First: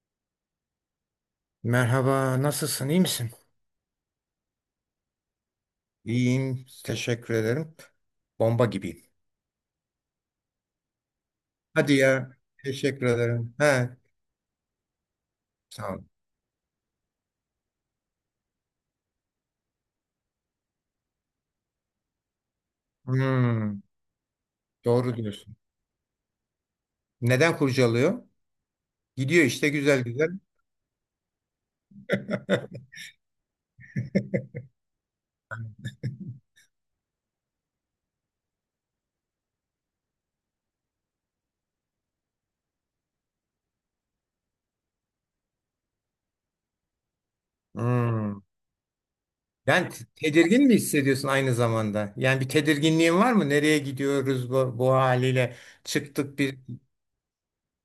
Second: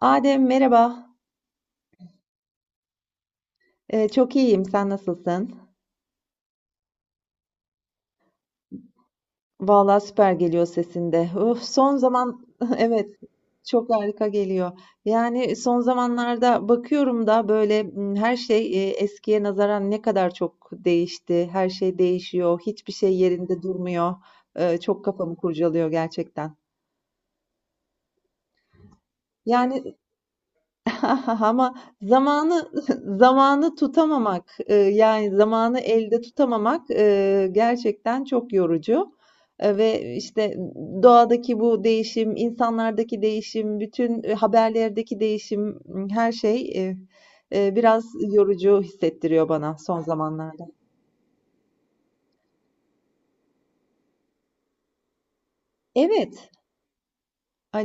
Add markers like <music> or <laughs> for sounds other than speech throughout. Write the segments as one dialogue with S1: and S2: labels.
S1: Adem merhaba.
S2: Merhaba, nasılsın? İyi misin?
S1: Çok iyiyim. Sen nasılsın?
S2: İyiyim, teşekkür ederim. Bomba gibiyim.
S1: Vallahi süper geliyor sesinde. Uf,
S2: Hadi
S1: son
S2: ya,
S1: zaman <laughs>
S2: teşekkür
S1: evet
S2: ederim.
S1: çok
S2: He,
S1: harika geliyor. Yani son
S2: sağ ol.
S1: zamanlarda bakıyorum da böyle, her şey eskiye nazaran ne kadar çok değişti. Her şey değişiyor. Hiçbir şey yerinde
S2: Hmm,
S1: durmuyor. Çok
S2: doğru
S1: kafamı
S2: diyorsun.
S1: kurcalıyor gerçekten.
S2: Neden kurcalıyor? Gidiyor işte
S1: Yani
S2: güzel güzel.
S1: <laughs> ama zamanı
S2: <laughs>
S1: <laughs> zamanı tutamamak, yani, zamanı elde tutamamak, gerçekten çok yorucu, ve, işte, doğadaki bu değişim, insanlardaki değişim, bütün, haberlerdeki değişim, her şey, biraz
S2: Hmm.
S1: yorucu hissettiriyor bana
S2: Yani
S1: son zamanlarda.
S2: tedirgin mi hissediyorsun aynı zamanda? Yani bir tedirginliğin var mı? Nereye gidiyoruz bu haliyle? Çıktık
S1: Evet,
S2: bir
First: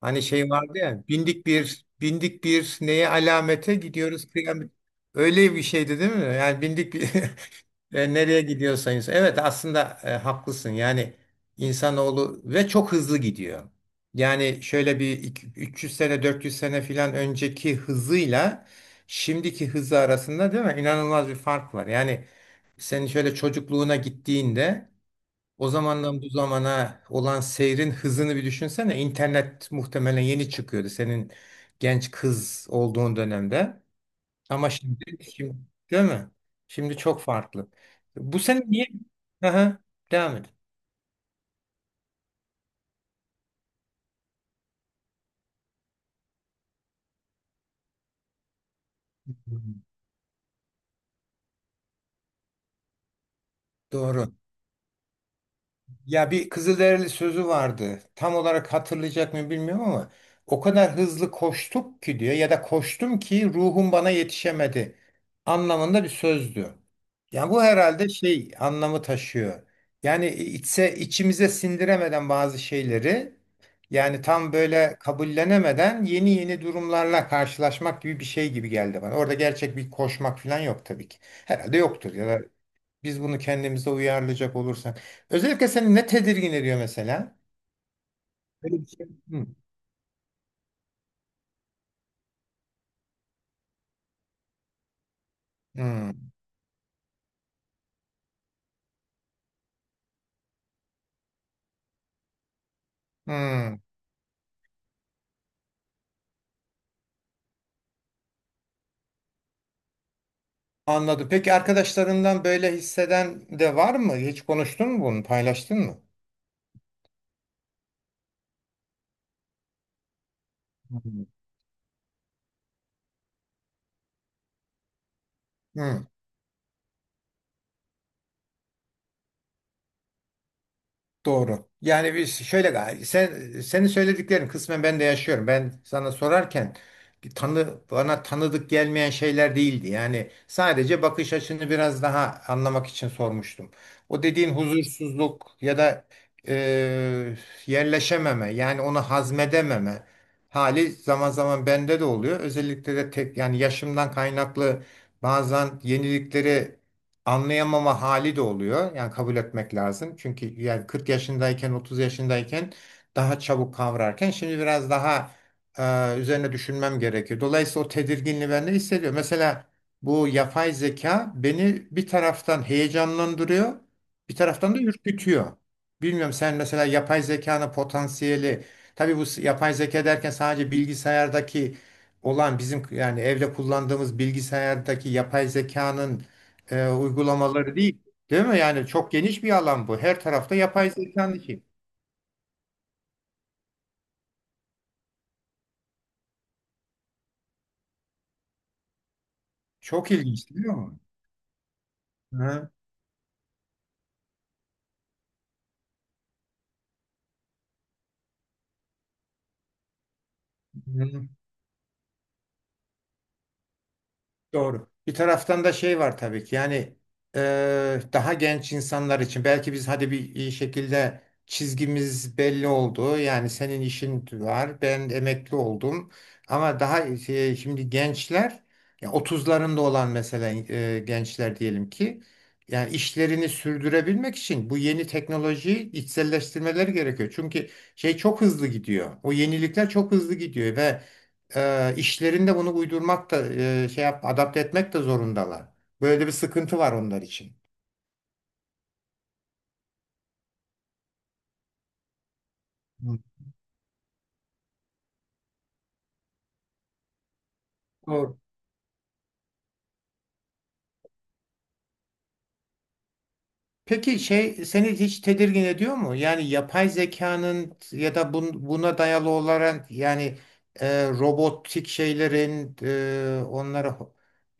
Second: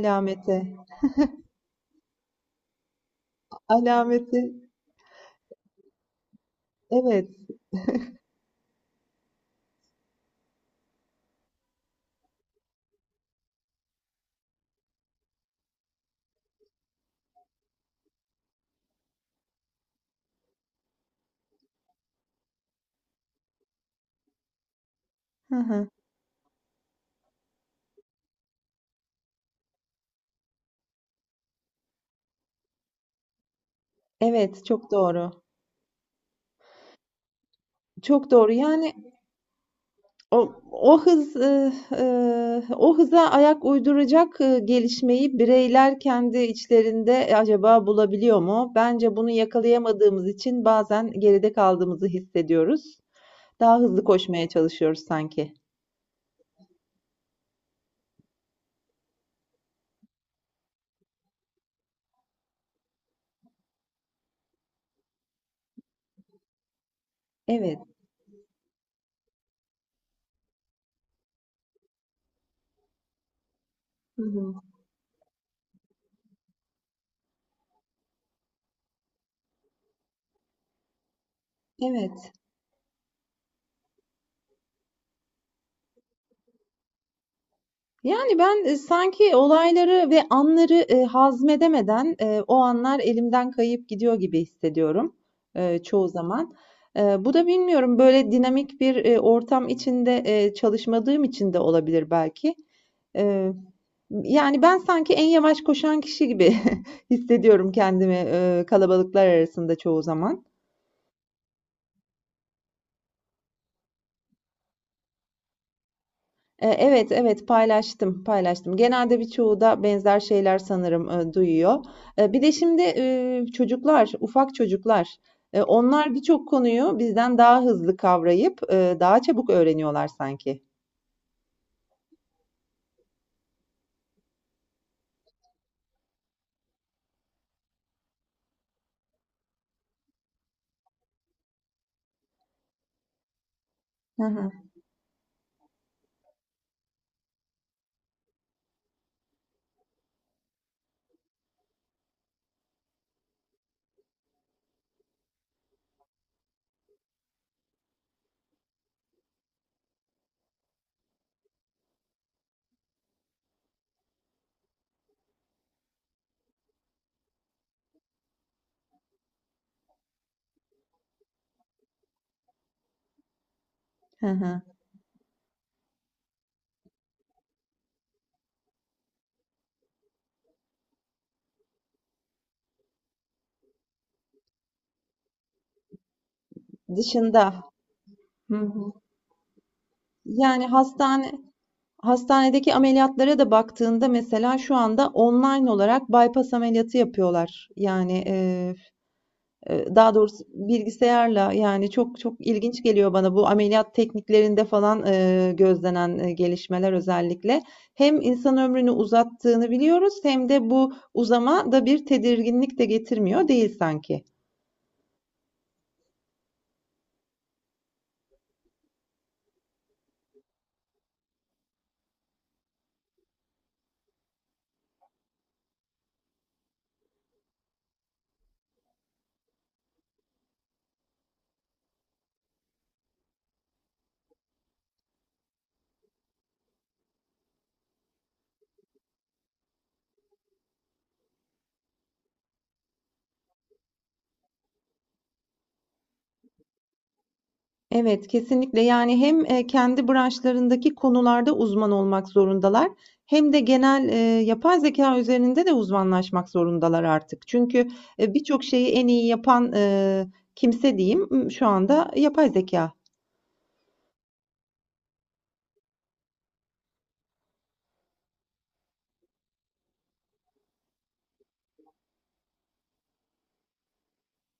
S2: hani şey vardı ya bindik bir neye alamete gidiyoruz
S1: alameti,
S2: kıyamet. Öyle bir şeydi değil mi? Yani bindik bir
S1: evet.
S2: <laughs> Nereye gidiyorsa insan. Evet aslında haklısın. Yani insanoğlu ve çok hızlı gidiyor. Yani şöyle bir 300 sene 400 sene filan önceki hızıyla şimdiki hızı arasında değil mi? İnanılmaz bir fark var. Yani senin şöyle çocukluğuna gittiğinde
S1: Hı
S2: o
S1: hı.
S2: zamandan bu zamana olan seyrin hızını bir düşünsene. İnternet muhtemelen yeni çıkıyordu senin genç kız olduğun dönemde.
S1: Evet,
S2: Ama
S1: çok doğru.
S2: şimdi değil mi? Şimdi çok farklı.
S1: Çok
S2: Bu
S1: doğru.
S2: sene niye?
S1: Yani
S2: Aha, devam et.
S1: o hız, o hıza ayak uyduracak, gelişmeyi bireyler kendi içlerinde e, acaba bulabiliyor mu? Bence bunu yakalayamadığımız için bazen geride kaldığımızı hissediyoruz. Daha hızlı
S2: Doğru.
S1: koşmaya çalışıyoruz sanki.
S2: Ya bir Kızılderili sözü vardı. Tam olarak hatırlayacak mı bilmiyorum ama o kadar hızlı koştuk ki diyor ya da koştum ki ruhum bana yetişemedi anlamında bir sözdü. Yani bu
S1: Evet.
S2: herhalde şey anlamı taşıyor. Yani içimize sindiremeden bazı şeyleri
S1: Hı
S2: yani tam
S1: hı.
S2: böyle kabullenemeden yeni yeni durumlarla karşılaşmak gibi bir şey gibi geldi bana. Orada gerçek bir koşmak falan yok tabii ki. Herhalde yoktur ya
S1: Evet.
S2: da biz bunu kendimize uyarlayacak olursak. Özellikle seni ne tedirgin ediyor mesela?
S1: Yani ben,
S2: Böyle bir şey.
S1: sanki
S2: Hı.
S1: olayları ve anları, hazmedemeden, o anlar elimden kayıp gidiyor gibi hissediyorum, çoğu
S2: Hı.
S1: zaman. Bu da bilmiyorum, böyle dinamik bir, ortam içinde, çalışmadığım için de olabilir belki. Eee,
S2: Hı.
S1: Yani ben sanki en yavaş koşan kişi gibi <laughs> hissediyorum kendimi, kalabalıklar arasında çoğu zaman.
S2: Anladım. Peki arkadaşlarından böyle hisseden de var mı? Hiç konuştun mu bunu? Paylaştın mı?
S1: Evet, evet paylaştım, paylaştım. Genelde birçoğu da benzer şeyler sanırım,
S2: Hı.
S1: duyuyor. Bir de şimdi, çocuklar, ufak çocuklar,
S2: Hı.
S1: onlar birçok konuyu bizden daha hızlı kavrayıp, daha çabuk öğreniyorlar sanki.
S2: Doğru. Yani biz şöyle senin söylediklerin kısmen ben de yaşıyorum. Ben sana sorarken bir tanı bana tanıdık gelmeyen şeyler değildi. Yani sadece bakış açını biraz daha anlamak için sormuştum.
S1: Hı
S2: O dediğin
S1: hı.
S2: huzursuzluk ya da e, yerleşememe yani onu hazmedememe hali zaman zaman bende de oluyor. Özellikle de tek yani yaşımdan kaynaklı bazen yeniliklere anlayamama hali de oluyor. Yani kabul etmek lazım. Çünkü yani 40 yaşındayken 30 yaşındayken daha çabuk kavrarken şimdi biraz daha üzerine düşünmem gerekiyor. Dolayısıyla o tedirginliği ben de hissediyorum. Mesela bu yapay zeka beni bir taraftan heyecanlandırıyor,
S1: Hı
S2: bir
S1: hı.
S2: taraftan da ürkütüyor. Bilmiyorum sen mesela yapay zekanın potansiyeli, tabii bu yapay zeka derken sadece bilgisayardaki olan bizim yani evde kullandığımız bilgisayardaki yapay zekanın
S1: Dışında.
S2: uygulamaları değil. Değil
S1: Hı
S2: mi? Yani
S1: hı.
S2: çok geniş bir alan bu. Her tarafta
S1: Yani
S2: yapay
S1: hastane
S2: zekanın içi.
S1: Hastanedeki ameliyatlara da baktığında mesela şu anda online olarak bypass ameliyatı yapıyorlar. Yani,
S2: Çok
S1: daha doğrusu
S2: ilginç değil mi?
S1: bilgisayarla yani çok çok
S2: Hı
S1: ilginç geliyor bana bu ameliyat tekniklerinde falan, gözlenen, gelişmeler özellikle. Hem insan ömrünü uzattığını biliyoruz hem de bu
S2: hı.
S1: uzama da bir tedirginlik de getirmiyor değil sanki.
S2: Doğru. Bir taraftan da şey var tabii ki yani daha genç insanlar için belki biz hadi bir iyi şekilde çizgimiz belli oldu. Yani senin işin var, ben emekli oldum. Ama daha şey, şimdi gençler ya 30'larında olan mesela gençler diyelim ki yani işlerini sürdürebilmek için bu yeni teknolojiyi içselleştirmeleri gerekiyor. Çünkü şey çok hızlı gidiyor. O yenilikler çok hızlı gidiyor ve işlerinde bunu uydurmak da şey yap, adapte etmek de zorundalar. Böyle bir sıkıntı var onlar için.
S1: Evet, kesinlikle. Yani hem, kendi branşlarındaki konularda uzman olmak zorundalar
S2: Hı.
S1: hem de genel, yapay zekâ üzerinde de uzmanlaşmak zorundalar artık. Çünkü,
S2: Doğru.
S1: birçok şeyi en iyi yapan, kimse diyeyim, şu anda yapay zekâ.
S2: Peki şey seni hiç tedirgin ediyor mu? Yani yapay zekanın ya da buna dayalı olarak yani robotik şeylerin onlara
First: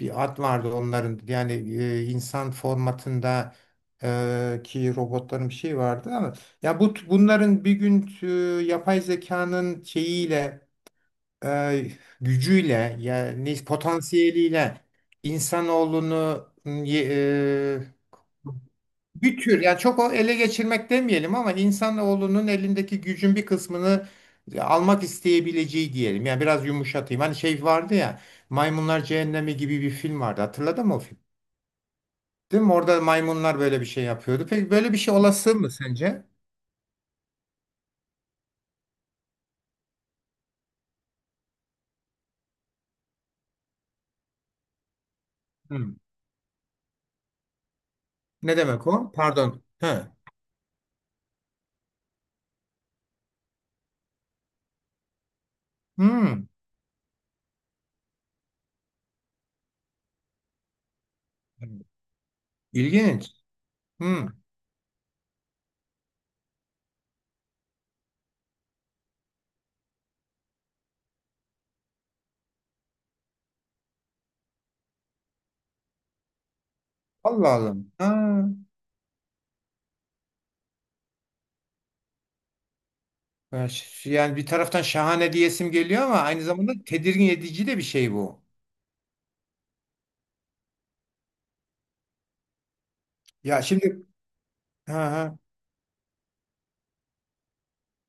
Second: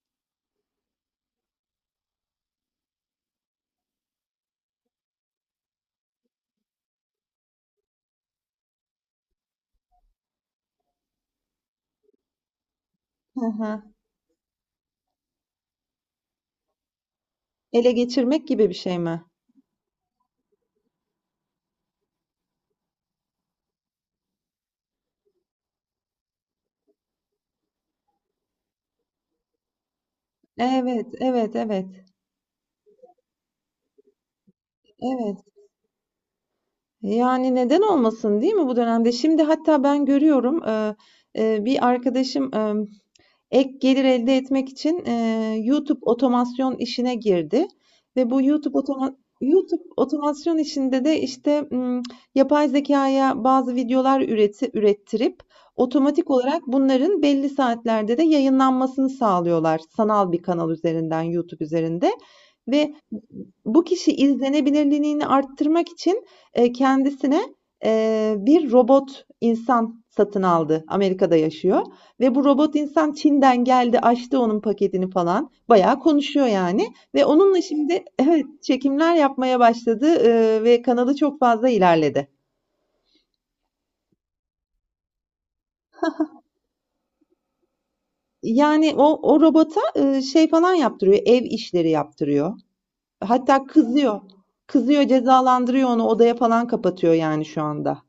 S2: bir ad vardı onların yani insan formatında ki robotların bir şey vardı ama ya bu bunların bir gün yapay zekanın şeyiyle e, gücüyle
S1: Hı
S2: yani
S1: hı.
S2: potansiyeliyle insanoğlunu
S1: Ele
S2: e,
S1: geçirmek gibi bir şey mi?
S2: bir tür yani çok o ele geçirmek demeyelim ama insanoğlunun elindeki gücün bir kısmını almak isteyebileceği diyelim. Yani biraz yumuşatayım. Hani şey vardı ya Maymunlar Cehennemi gibi bir film vardı. Hatırladın mı o
S1: Evet,
S2: film?
S1: evet, evet,
S2: Değil mi? Orada maymunlar böyle bir şey yapıyordu. Peki böyle bir şey
S1: evet.
S2: olası mı sence?
S1: Yani neden olmasın değil mi bu dönemde? Şimdi hatta ben görüyorum bir arkadaşım e, ek gelir elde etmek için,
S2: Hmm.
S1: YouTube otomasyon işine girdi ve bu
S2: Ne demek o? Pardon.
S1: YouTube
S2: He.
S1: otomasyon işinde de, işte, yapay zekaya bazı videolar ürettirip otomatik
S2: Hmm.
S1: olarak bunların belli saatlerde de yayınlanmasını sağlıyorlar sanal bir kanal üzerinden, YouTube üzerinde ve
S2: İlginç.
S1: bu kişi
S2: Hmm.
S1: izlenebilirliğini arttırmak için, kendisine, bir robot insan satın aldı. Amerika'da yaşıyor. Ve bu robot insan Çin'den geldi, açtı onun paketini falan. Bayağı konuşuyor yani ve
S2: Allah
S1: onunla
S2: Allah.
S1: şimdi evet,
S2: Ha.
S1: çekimler yapmaya başladı, ve kanalı çok fazla ilerledi.
S2: Yani bir taraftan şahane diyesim geliyor ama aynı zamanda tedirgin edici de bir şey bu.
S1: Yani o robota, şey falan yaptırıyor, ev işleri yaptırıyor.
S2: Ya
S1: Hatta
S2: şimdi
S1: kızıyor.
S2: ha
S1: Kızıyor,
S2: ha,
S1: cezalandırıyor onu, odaya falan kapatıyor yani şu anda.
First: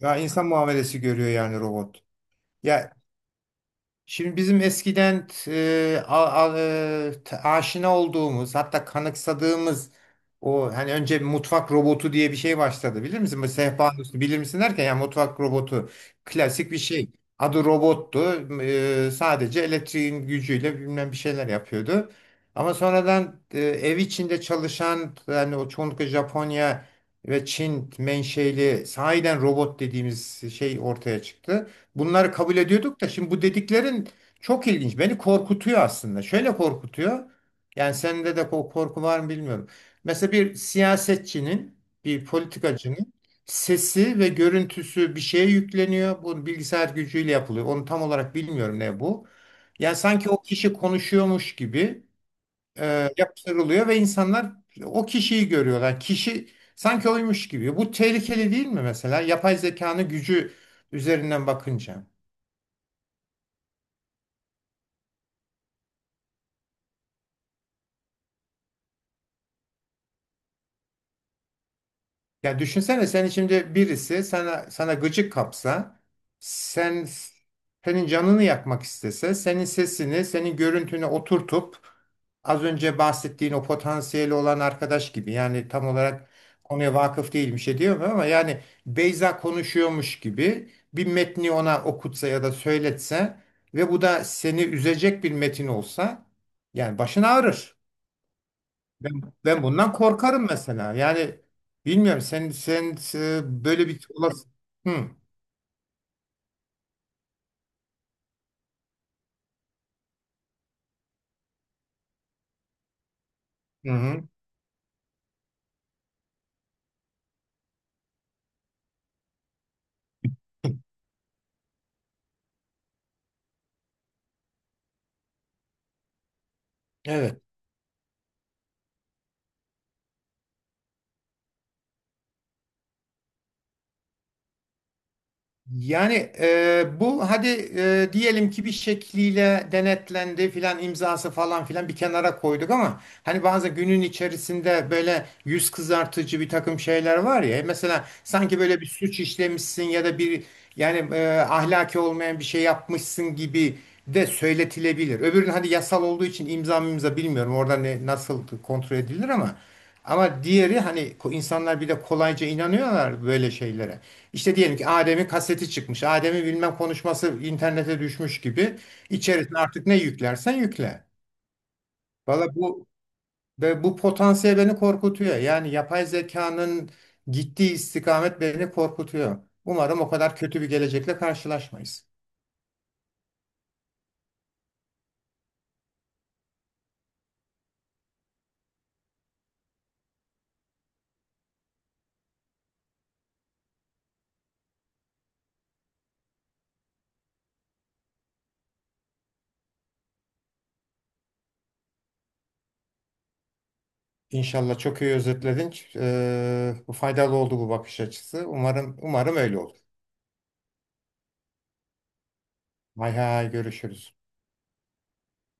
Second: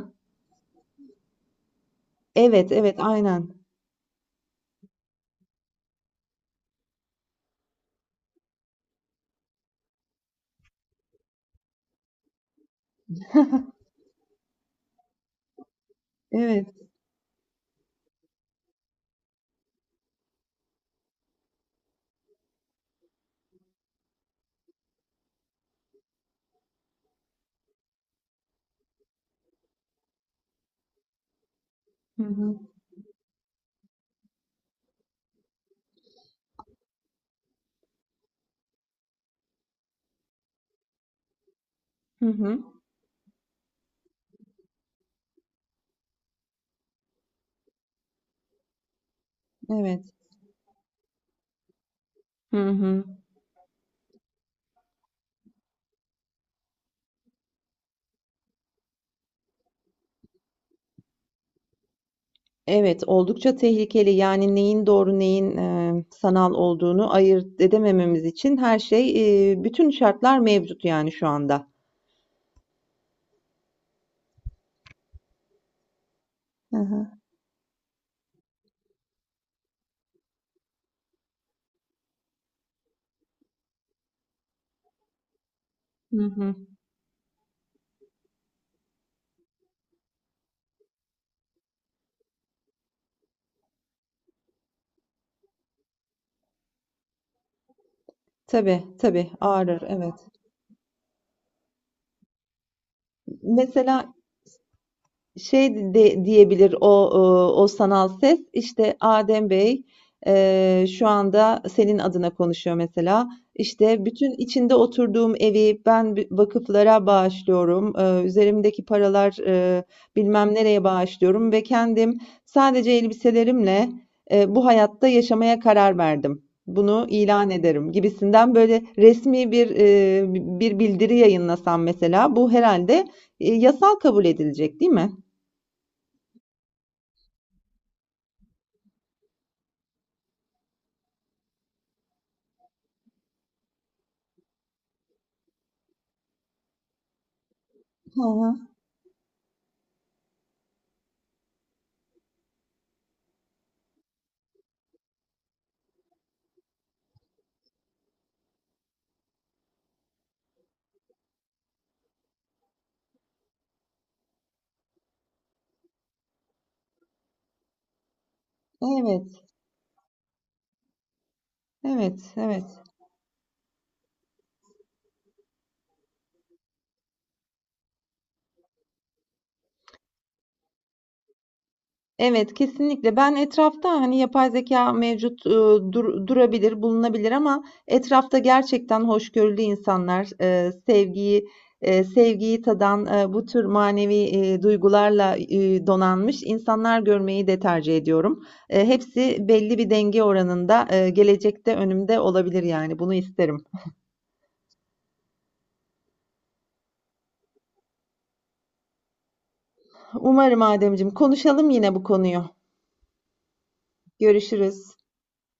S2: ya insan muamelesi görüyor yani robot.
S1: Evet, evet,
S2: Ya
S1: aynen.
S2: şimdi bizim eskiden aşina olduğumuz hatta kanıksadığımız o hani önce mutfak robotu diye bir şey başladı bilir misin? Bu sehpanın üstü bilir misin derken yani mutfak robotu
S1: Evet.
S2: klasik bir şey. Adı robottu. Sadece elektriğin gücüyle bilmem bir şeyler yapıyordu. Ama sonradan ev içinde çalışan yani o çoğunlukla Japonya ve Çin menşeli sahiden robot dediğimiz şey ortaya çıktı.
S1: Hı
S2: Bunları kabul
S1: hı.
S2: ediyorduk da şimdi bu dediklerin çok ilginç. Beni korkutuyor aslında. Şöyle korkutuyor. Yani sende de o korku var mı bilmiyorum. Mesela bir siyasetçinin, bir
S1: Hı hı.
S2: politikacının sesi ve görüntüsü bir şeye yükleniyor. Bu bilgisayar gücüyle yapılıyor. Onu tam olarak bilmiyorum ne bu. Yani
S1: Evet.
S2: sanki o kişi konuşuyormuş gibi
S1: Hı hı.
S2: yaptırılıyor ve insanlar o kişiyi görüyorlar. Kişi sanki oymuş gibi. Bu tehlikeli değil mi mesela? Yapay zekanın gücü üzerinden bakınca.
S1: Evet, oldukça tehlikeli. Yani neyin doğru, neyin, sanal olduğunu ayırt edemememiz için her şey, bütün şartlar mevcut yani şu anda.
S2: Ya düşünsene sen şimdi birisi sana gıcık kapsa,
S1: Hı hı.
S2: sen senin canını yakmak istese, senin sesini, senin görüntünü oturtup az önce bahsettiğin o potansiyeli olan arkadaş gibi yani tam
S1: Hı
S2: olarak
S1: hı.
S2: konuya vakıf değil bir şey diyemem ama yani Beyza konuşuyormuş gibi bir metni ona okutsa ya da söyletse ve bu da seni üzecek bir metin olsa yani başın ağrır.
S1: Tabii,
S2: Ben,
S1: tabii
S2: ben
S1: ağrır,
S2: bundan
S1: evet.
S2: korkarım mesela. Yani bilmiyorum sen böyle bir
S1: Mesela
S2: olası. Hı
S1: şey de diyebilir o e, o sanal ses işte Adem Bey e, şu anda senin adına konuşuyor mesela
S2: hı.
S1: işte
S2: Hı.
S1: bütün içinde oturduğum evi ben bi- vakıflara bağışlıyorum. E, üzerimdeki paralar e, bilmem nereye bağışlıyorum ve kendim sadece elbiselerimle e, bu hayatta yaşamaya karar verdim. Bunu
S2: Evet.
S1: ilan ederim gibisinden böyle resmi bir e, bir bildiri yayınlasam mesela bu herhalde e, yasal kabul edilecek değil mi?
S2: Yani bu hadi diyelim ki bir şekliyle denetlendi filan imzası falan filan bir kenara koyduk ama hani bazı günün içerisinde böyle yüz kızartıcı bir takım şeyler var ya mesela
S1: Hı
S2: sanki
S1: hı.
S2: böyle bir suç işlemişsin ya da bir yani ahlaki olmayan bir şey yapmışsın gibi de söyletilebilir. Öbürün hadi yasal olduğu için imza bilmiyorum orada ne, nasıl kontrol edilir ama diğeri hani insanlar bir de kolayca inanıyorlar böyle şeylere. İşte diyelim ki Adem'in kaseti çıkmış. Adem'in bilmem konuşması internete düşmüş gibi.
S1: Evet,
S2: İçerisine artık ne yüklersen yükle.
S1: evet,
S2: Valla
S1: evet.
S2: bu potansiyel beni korkutuyor. Yani yapay zekanın gittiği istikamet beni korkutuyor. Umarım o kadar kötü bir gelecekle karşılaşmayız.
S1: Evet, kesinlikle. Ben etrafta hani yapay zeka mevcut e, durabilir, bulunabilir ama etrafta gerçekten hoşgörülü insanlar, e, sevgiyi e, sevgiyi tadan e, bu tür manevi e, duygularla e, donanmış insanlar görmeyi de tercih ediyorum. E, hepsi belli bir denge oranında e, gelecekte önümde olabilir yani bunu isterim.
S2: İnşallah çok iyi özetledin. Bu faydalı oldu bu bakış açısı. Umarım öyle olur.
S1: Umarım Ademciğim. Konuşalım yine bu konuyu.
S2: Hay hay görüşürüz.
S1: Görüşürüz.